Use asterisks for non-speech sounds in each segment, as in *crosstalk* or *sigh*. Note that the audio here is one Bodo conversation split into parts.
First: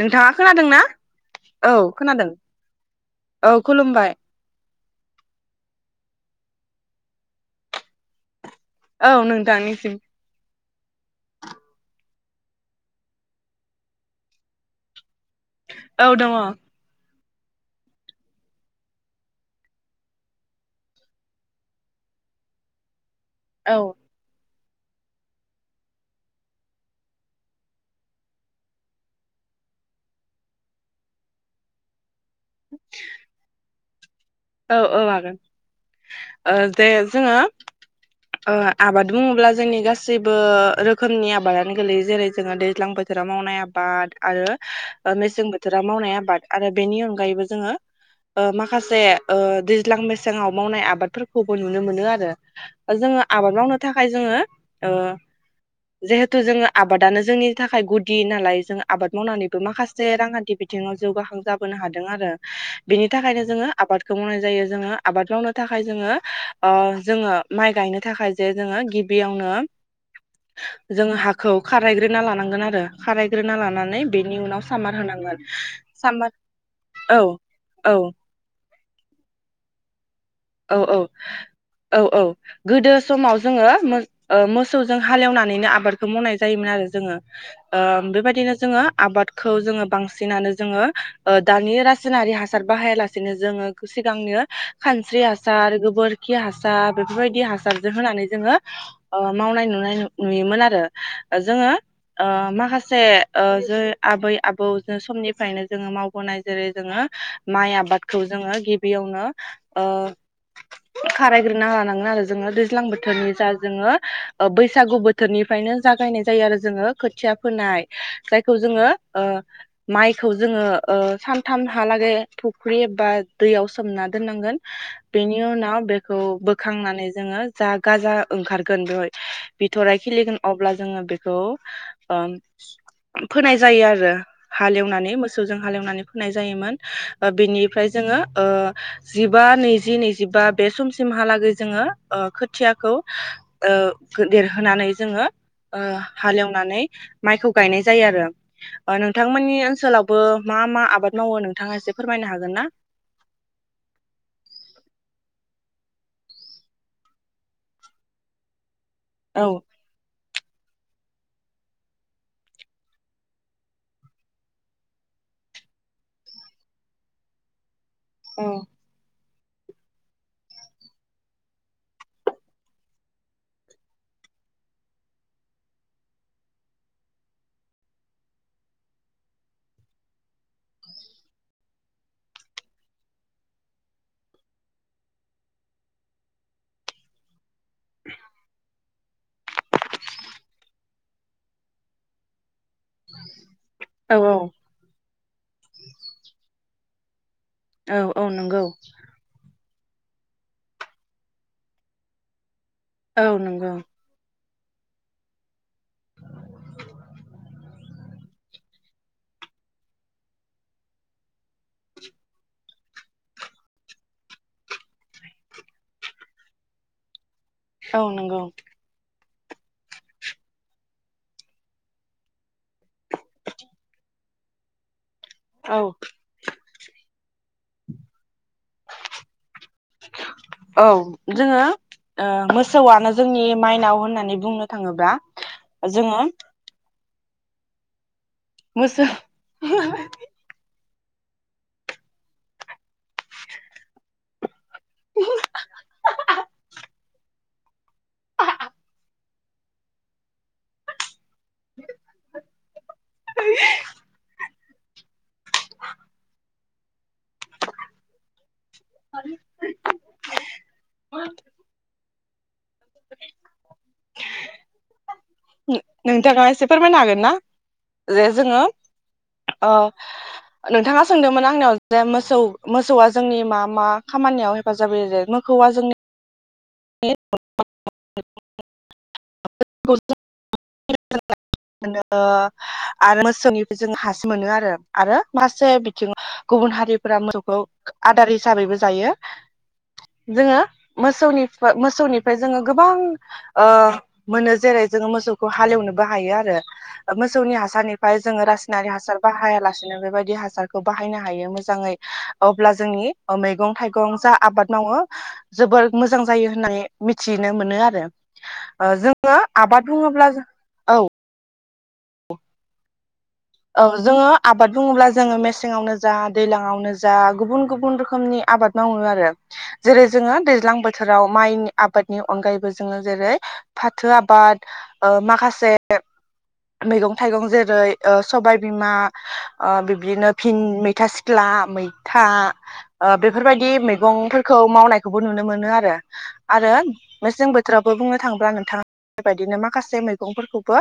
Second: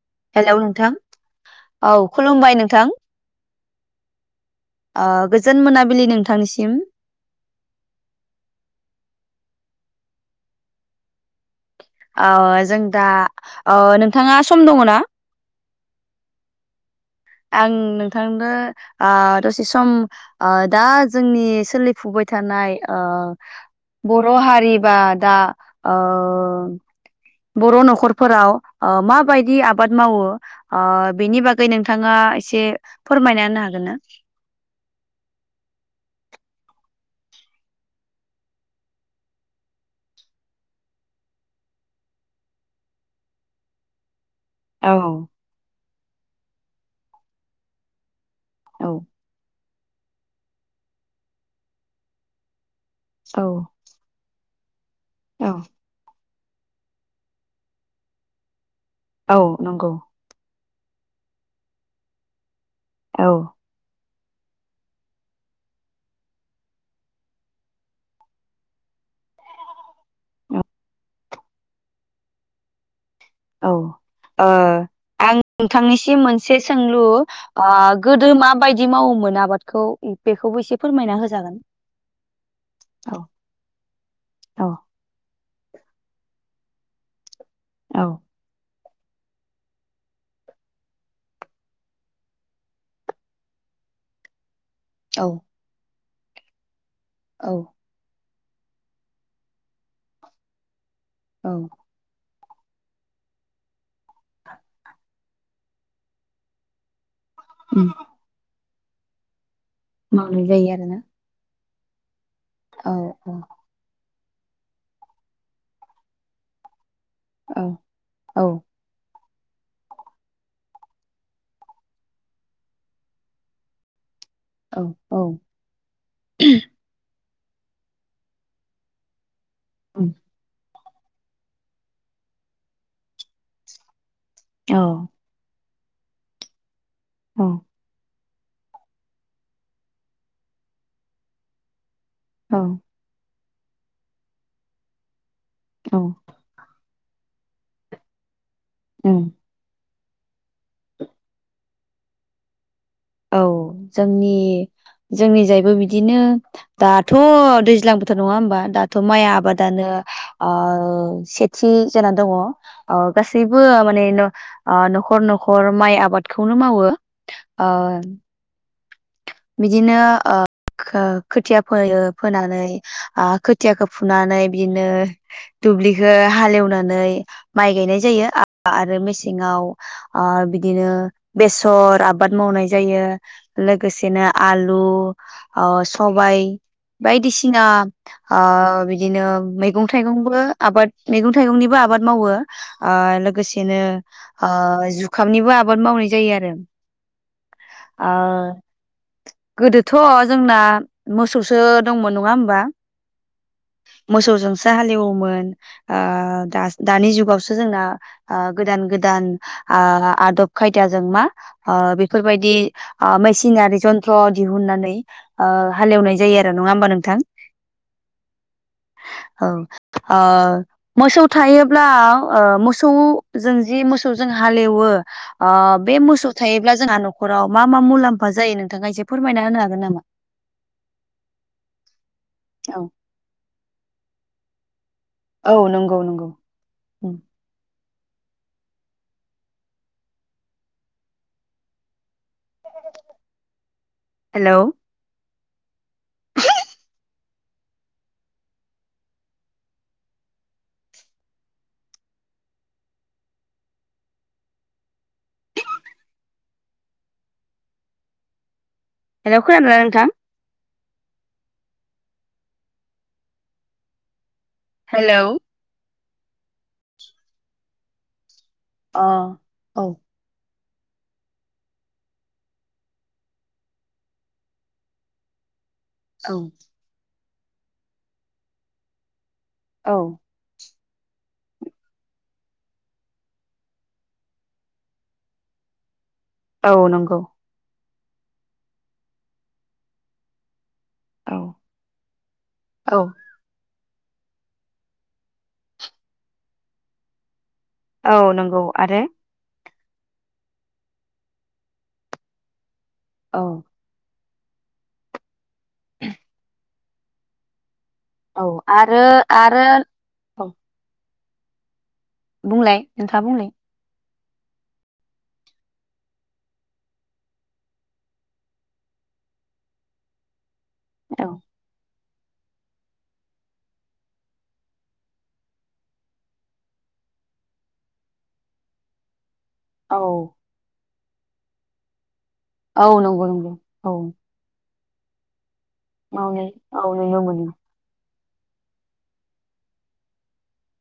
नोंथाङा हेलौ खोनादोंना नोंथां औ खोनादों खुलुमबाय नोंथां औ खुलुमबाय। गोजोन मोनाबिलि नोंथांनिसिम। औ नोंथांनिसिम अ जों दा अ नोंथाङा सम दङ ना? औ दङ। आं नोंथांदो ओ दसे सम ओ दा जोंनि सोलिफुबाय थानाय ओ औ बर' हारि बा दा ओ बर' न'खरफोराव ओ माबायदि आबाद मावो बेनि बागै नोंथाङा । एसे फोरमायना होनो हागोन ना? औ औ हागोन दे जोङो । ओ आबाद बुङोब्ला जोंनि गासैबो रोखोमनि आबादानो गोलैयो जेरै जोङो दैज्लां बोथोराव मावनाय आबाद। आरो औ मेसें बोथोर । राव मावनाय आबाद आरो बेनि अनगायैबो जोङो। औ माखासे ओ दैज्लां मेसेङाव मावनाय आबादफोरखौबो नुनो मोनो आरो। जोङो औ आबाद मावनो थाखाय जोङो। ओ औ जिहे हेतु जोङो आबादानो जोंनि थाखाय गुदि नालाय जों । आबाद औ मावनानैबो नंगौ माखासे रांखान्थि बिथिङाव जौगाखां जाबोनो हादों आरो । बिनि औ थाखायनो जोङो आबाद । बेखौ मावनाय जायो जोङो आबाद मावनो थाखाय जोङो अ जोङो । माइ गायनो थाखाय जे जोङो गिबियावनो औ । जों हा खौ खारायग्रोना लानांगोन आरो । औ ओ आं होनांगोन नोंथांनिसिम सामार मोनसे सोंलु औ ओ औ गोदो माबायदि दि मावोमोन आबादखौ? बेखौबो एसे औ औ फोरमायना होजागोन औ औ गोदो औ समाव जोङो ओ मो ओ औ मोसौजों हालेवनानैनो आबादखौ मावनाय ज जायोमोन आरो जोङो । ओ बेबायदिनो जोङो । आबादखौ जोङो बांसिनानो जोङो ओ दानि रासायनारि हासार बाहायालासेनो जोङो सिगांनो । औ स्रि हासार गोबोर खि हासार, बेफोरबायदि हासारजों होनानै । जोङो ओ मावनाय नुनाय नुयोमोन आरो । औ जोङो ओ माखासे ओ जों आबै आबौ जो समनिफ्रायनो जोङो मावबोनाय जेरै जोङो । माइ आबादखौ जोङो गि बेयावनो । ओ मावनाय जायो आरोना खारायग्रोनो लाना थांनो आरो जोङो दैज्लां औ औ बोथोरनि जा जोङो बैसागु बोथोरनिफ्रायनो जागायनाय जायो आरो जोङो खोथिया औ फोनाय औ जायखौ जोङो ओ माइखौ जोङो ओ सानथामहालागै फुख्रि एबा दैयाव सोमना दोन औ औ बेनि उनाव बेखौ बोखांनानै जोङो जा गाजा ओंखारगोन बेवहाय बिथ'राय खिलिगोन अब्ला जोङो बेखौ ओ फोनाय जायो आरो । हालेवनानै मोसौजों हालेवनानै फोनाय जायोमोन । बिनिफ्राय जोङो ओ जिब बा नैजि नैजिबा बे समसिमहालागै जोङो ओ औ खोथियाखौ ओ देरहोनानै जोङो ओ औ हालेवनानै माइखौ गायनाय जायो आरो । ओ औ नोंथांमोननि ओनसोलाव बो मा मा आबाद मावो नोंथाङा एसे फोरमायनो हागोन ना । औ जोंनि जोंनि जायबो बिदिनो दाथ' दैज्लां बोथोर नङा होमबा त' माइ औ आबादानो ओ सेथि जानानै दङ ओ गासैबो माने नखर नखर माइ आबादखौनो मावो ओ औ बिदिनो ओ खो-खोथिया फोयो फोनानै ओ खोथियाखौ फुनानै बिदिनो दुब्लिखो हालेवनानै माइ गायनाय जायो आरो मेसेंयाव ओ बिदिनो बेसर आबाद मावनाय जायो लोगोसे बिदिनो आलु ओ सबाइ बायदिसिना ओ बिदिनो मैगं थाइगंबो आबाद मैगं थाइगंनिबो आबाद मावो । ओ लोगोसेनो औ ओ जुखामनिबो आबाद मावनाय जायो आरो । औ औ नंगौ । गोदोथ' जोंना मोसौसो दंमोन नङा होमबा? औ नोंगौ सो हलौयोमोन ओ-दा दानि जुगावसो जोंना ओ गोदान गोदान ओ आदब खायदाजों मा ओ बेफोर बायदि ओ मेसिनारि जन्थ्र दिहुननानै ओ हालेवनाय जायो आरो नङा होमबा नोंथां? औ नंगौ । औ ओ मोसौ थायोब्ला ओ मोसौ जों जि मोसौजों हालेवो । ओ औ बे मोसौ थायोब्ला जोंना नखराव मा मा मुलाम्फ जायो नो औ जोङो ओ औ मोसौआनो जोंनि माइनाव होन होननानै बुंनो थाङोबा जोङो उम मोसौ हेलौ हेलौ खोनादोंना नोंथां? हेलौ नोंथाङा एसे फोरमायनो हागोन ना जे जोङो अ ओ औ नोंथाङा सोंदोंमोन आंनियाव जे मोसौ मोसौआ जोंनि मा मा खामानियाव हेफाजाब होयो जे मोखौआ जोंनि औ *unintelligible* औ *unintelligible* मोनो आरो मोसौनिफाय जों हास मोनो आरो आरो माखासे बिथिङाव औ गुबुन हारिफोरा नंगौ मोसौखौ आदार हिसाबैबो जायो। जोङो औ मोसौनि मोसौनिफ्राय जोङो गोबां ओ ओ मोनो जेरै जोङो मोसौखौ हालेवनोबो हायो आरो। मोसौनि आस सारनिफ्राय औ जोङो नंगौ रासायनारि आरो हासार बाहायाला दिनो बे बायदि हासारखौ बानायनो हायो मोजांङै अब्ला जोंनि ओ औ मैगं थाइगं जा आबाद मावो जोबोर मो जां जायो होननानै मिथिनो मोनो आर रो औ ओ आरो जोङो आरो आबाद बुङोब्ला जों औ था बुंनाय? औ जोङो आबाद बुङोब्ला जोङो मेसेङावनो जा दैलाङावनो जा गुबुन गुबुन रोखोमनि आबाद मावो आरो। जेरै जोङो दै ज्लां बोथोराव औ माइनि आबाद नि अनगायैबो जोङो जेरै फाथो आबाद ओ माखासे मैगं थाइगं जेरै ओ सबायबिमा ओ औ बिबिनो भिन मै था सिख्ला मै था औ ओ नंगौ नंगौ बेफोरबायदि औ मैगंफोरखौ मावनाय खौबो नुनो मोनो आरो मावनाय *unintelligible* आरो औ नुनो मोनो मेसें बोथोरावबो बुंङो थांब्ला नोंथांङा बेबायदिनो माखासे मैगंफोरखौबो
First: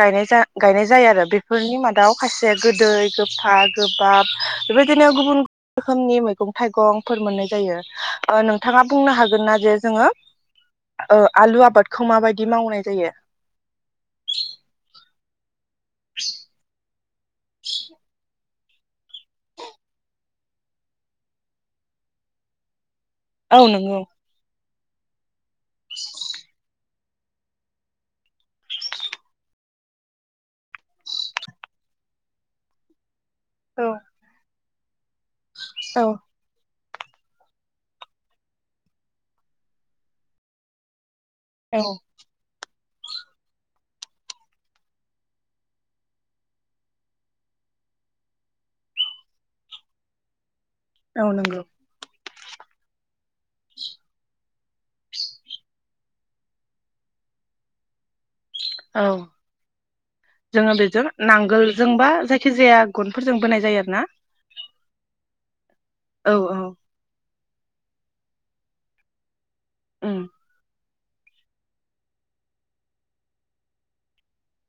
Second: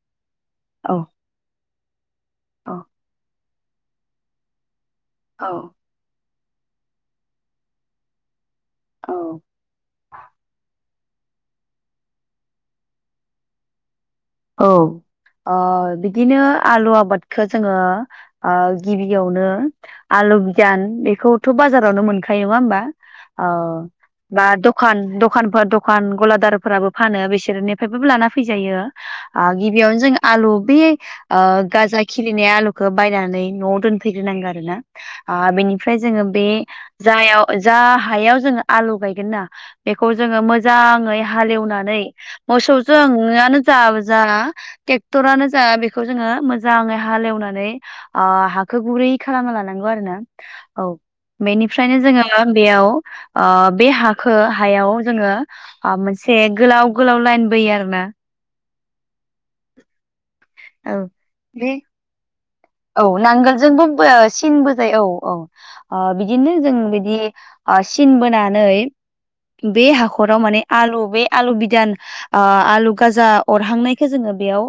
गायनाय ज गायनाय औ जायो आरो *unintelligible* दाउ खायसे औ गोदै गोफा गोबाब बेबायदिनो गुबुन औ रोखोमनि मैगं थाइगंफोर मोननाय जायो ओ नों थांङा बुंनो औ हागोन ना जे जोंङो ओ आलु आबादखौ माबायदि मावनाय जायो अ बिदिनो आलु आबादखौ जोंङो गिबियावनो आलु बिगान बेखौथ बाजारावनो मोनखायो नंङा होमबा। अ औ नंगौ बा दख दखान दखानफोर दखान गलादारफोराबो फानो बिसोरनिफ्रायबो लाना फैजायो। गिबियावनो जों आलु बे गाजा खिलिनाय आलुखौ बायनानै नआव औ दोनफैग्रोनांगोन आरो ना। बेनिफ्राय जोंङो बे जायाव जा हायाव जोंङो आलु गायगोन ना बेखौ जोंङो मोजांङै औ हालेवनानै मोसौजों *unintelligible* ज जा ट्रेक्टरानो जा बेखौ जोंङो मोजांङै हालेवनानै ओ हाखो गुरै खालामना लानांगौ आरो ना। औ बेनिफ्रायनो जोंङो दा बेयाव ओ बे हाखौ हायाव जोंङो मोनसे गोलाव गोलाव लाइन बोयो आरोना। औ । *inaudible* औ बे जायखिजाया औ गनफोरजों बोनाय जायो नांगोलजोंबो आरो ना सिनबो जायो औ औ बिदिनो जों बिदि सिन बोनानै बे उम हाखराव माने आलु बे आलु बिदान आलु गाजा अरहांनायखौ जोंङो बेयाव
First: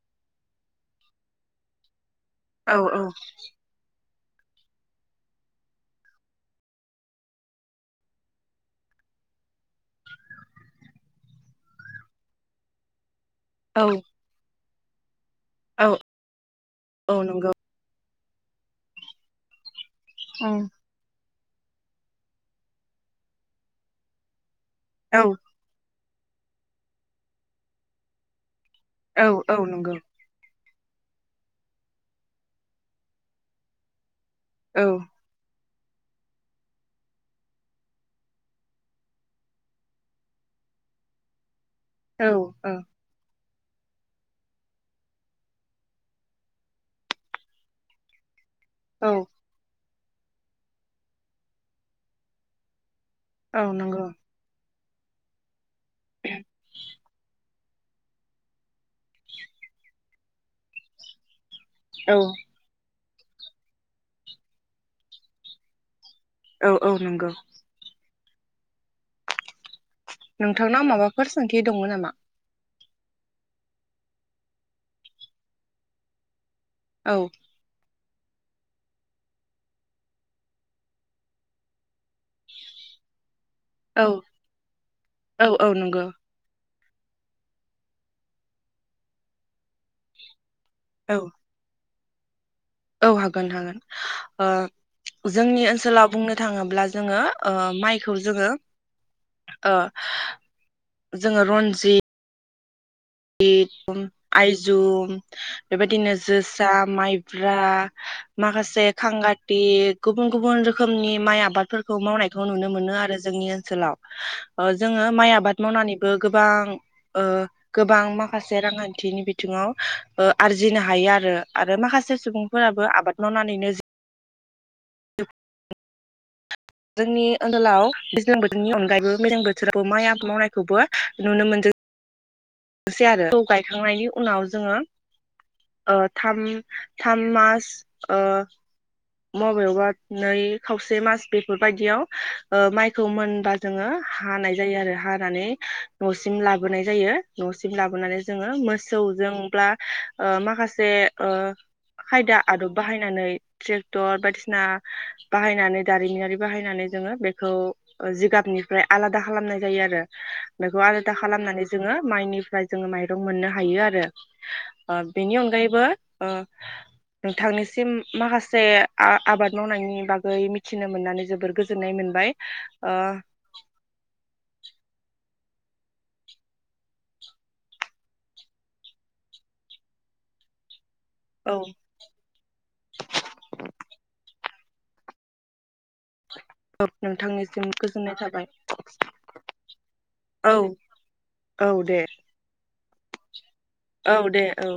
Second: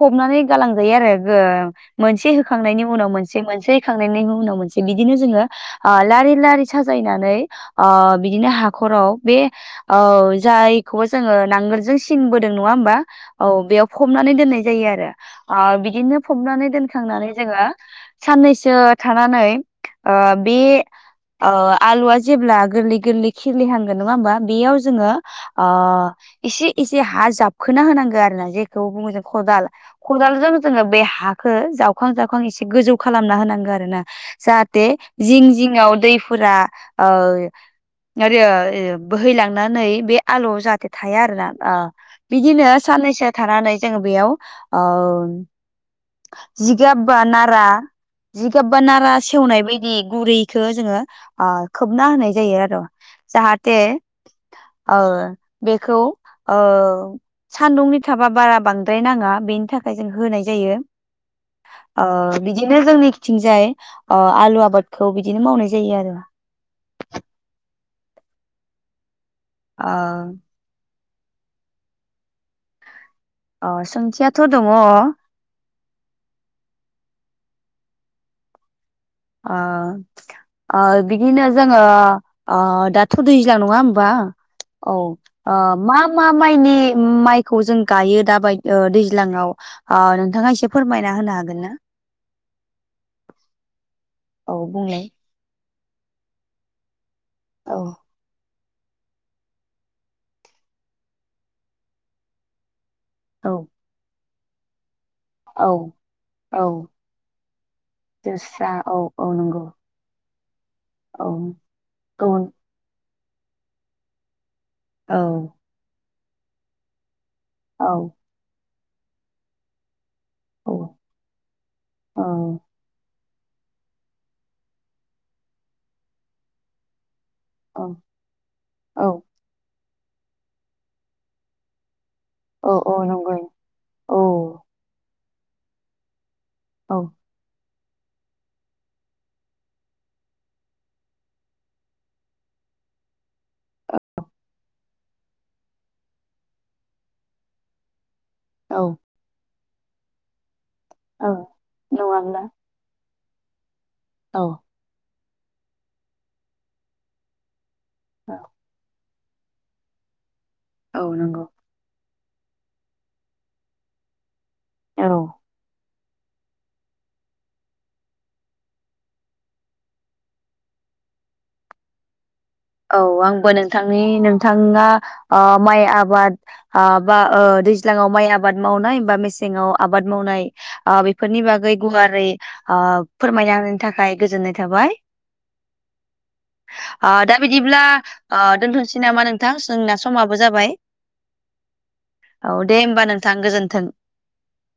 फबनानै गालांजायो आरो मोनसे औ होखांनायनि औ उनाव मोनसे मोनसे मोननैखौ उनाव मोनसे बिदिनो जोंङो ओ लारि लारि साजायनानै ओ बिदिनो हाखराव बे औ जायखौ जोंङो नांगोलजों सिन बोदों नंङा होनबा ओ। औ हमनानै दोननाय जायो आरो औ बिदिनो फबनानै औ दोनखांनानै नंगौ जोङो साननैसो थानानै आ बे उम अ आलुआ जेब्ला गोरलै गोरलै खिलिहांगोन नामङा होमबा बेयाव जोङो औ ओ एसे एसे हा जाबखोना होनांगो आरो ना जे खौ बुङो जों औ औ खदाल नंगौ खदाल जान जोङो बे हाखौ जावखां जावखां एसे गोजौ खालामना होनांगौ आरो ना। औ जाहाथे जिं जिं आव दैफोरा ओ आरो बोहैलांनानै बे आलुआव जाहाथे थाया आरो ना । अ औ बिदिनो औ साननैसो थानानै जोङो बेयाव ओ जिगाब बा नारा जिगाबबा नारा सेवनाय बाय *unintelligible* गुरैखो जोङो आ खोबना होनाय जायो आर औ जाहाथे नंगौ औ बेखौ ओ सान्दुंनि थाबा बारा बांद्राय नाङा बेनि थाखाय जों होनाय जायो ओ औ बिदिनो जोंनिखि थिंजाय ओ आलु आबादखौ बिदिनो मावनाय जायो आरो औ-औ नंगौ। ओ नोंथांनाव आं माबा फोर सोंथि दङो नामा अ सोथियाथ दङ औ ओ-ओ बिदिनो जोङो ओ दाथ दै ज्लां नङा औ होमबा औ औ ओ औ मा नंगौ मा माइनि उम माइखौ जों गायो दा बाय दैज्लाङाव ओ नोंथाङा एसे फोरमायना औ होनो हागोन ना औ हागोन हागोन ओ औ बुंलाय जोंनि ओन सोलाव बुंनो थाङोब्ला जोङो ओ औ माइखौ जोङो ओ जोङो रनजि औ *unintelligible* आइजुम औ बेबायदिनो औ जोसा माइब्रा जोस्रा माखासे औ औ खांगाति नंगौ गु बुन गुबुन रो खोमनि औ माइ आबादफोरखौ मावनायखौ गुबुन नुनो मोनो आरो जोंनि ओनसोलाव ओ जोङो औ माइ आबाद मावनानै बो गोबां ओ औ गोबां माखासे रांखान थिनि बिथिङाव ओ औ आरजिनो हायो आरो आरो माखासे औ सुबुंफोराबो आबाद मावनानैनो *inaudible* जोंनि औ ओनसोलाव दैज्लां बोथोरनि औ अनगायैबो मेसें बोथोराव माइ *unintelligible* मावनायखौबो नुनो मोनदों। औ सै औ आरो नंगौ *unintelligible* गायखांनायनि औ उनाव जोङो ओ थाम औ थाम मास ओ मबेबा नै खावसे मास बेफोरबायदियाव ओ माइखौ मोनबा जोङो हानाय जायो आरो हानानै न'सिम लाबोनाय जायो न'सिम लाबोनानै जोङो औ मोसौ जोंब्ला ओ माखासे औ ओ नङाब्ला खायदा आदब बाहायनानै ट्रेक टर औ बायदिसिना बाहायनानै दारिमिनारि बाहायनानै जोङो बेखौ ओ जिगाबनिफ्राय आला दा खालामनाय जायो आरो। बेखौ औ आलादा नंगौ खालामनानै जोङो माइनिफ्राय जोङो माइरं मोननो हायो आरो। ओ औ बेनि अनगायैबो ओ नोंथांनिसिम माखासे जे आ-आबाद मावनायनि बागै मिथिनो मोननानै जोबोर गोजोननाय मोनबाय ओ औ आंबो नोंथांनि नोंथाङा ओ माइ आबाद आ बा ओ दैज्लाङाव माइ आबाद मावनाय बा मेसें आव आबाद मावनाय आ बेफोरनि औ बागै गुवारै ओ फोरमायना होननि थाखाय गोजोननाय थाबाय अ नोंथां बेबायदिब्ला ओ दोनथ'नोसै नामा नोंथां जोंना समाबो औ जाबाय औ दे औ दे होमबा नोंथां गोजोन्थों औ दे औ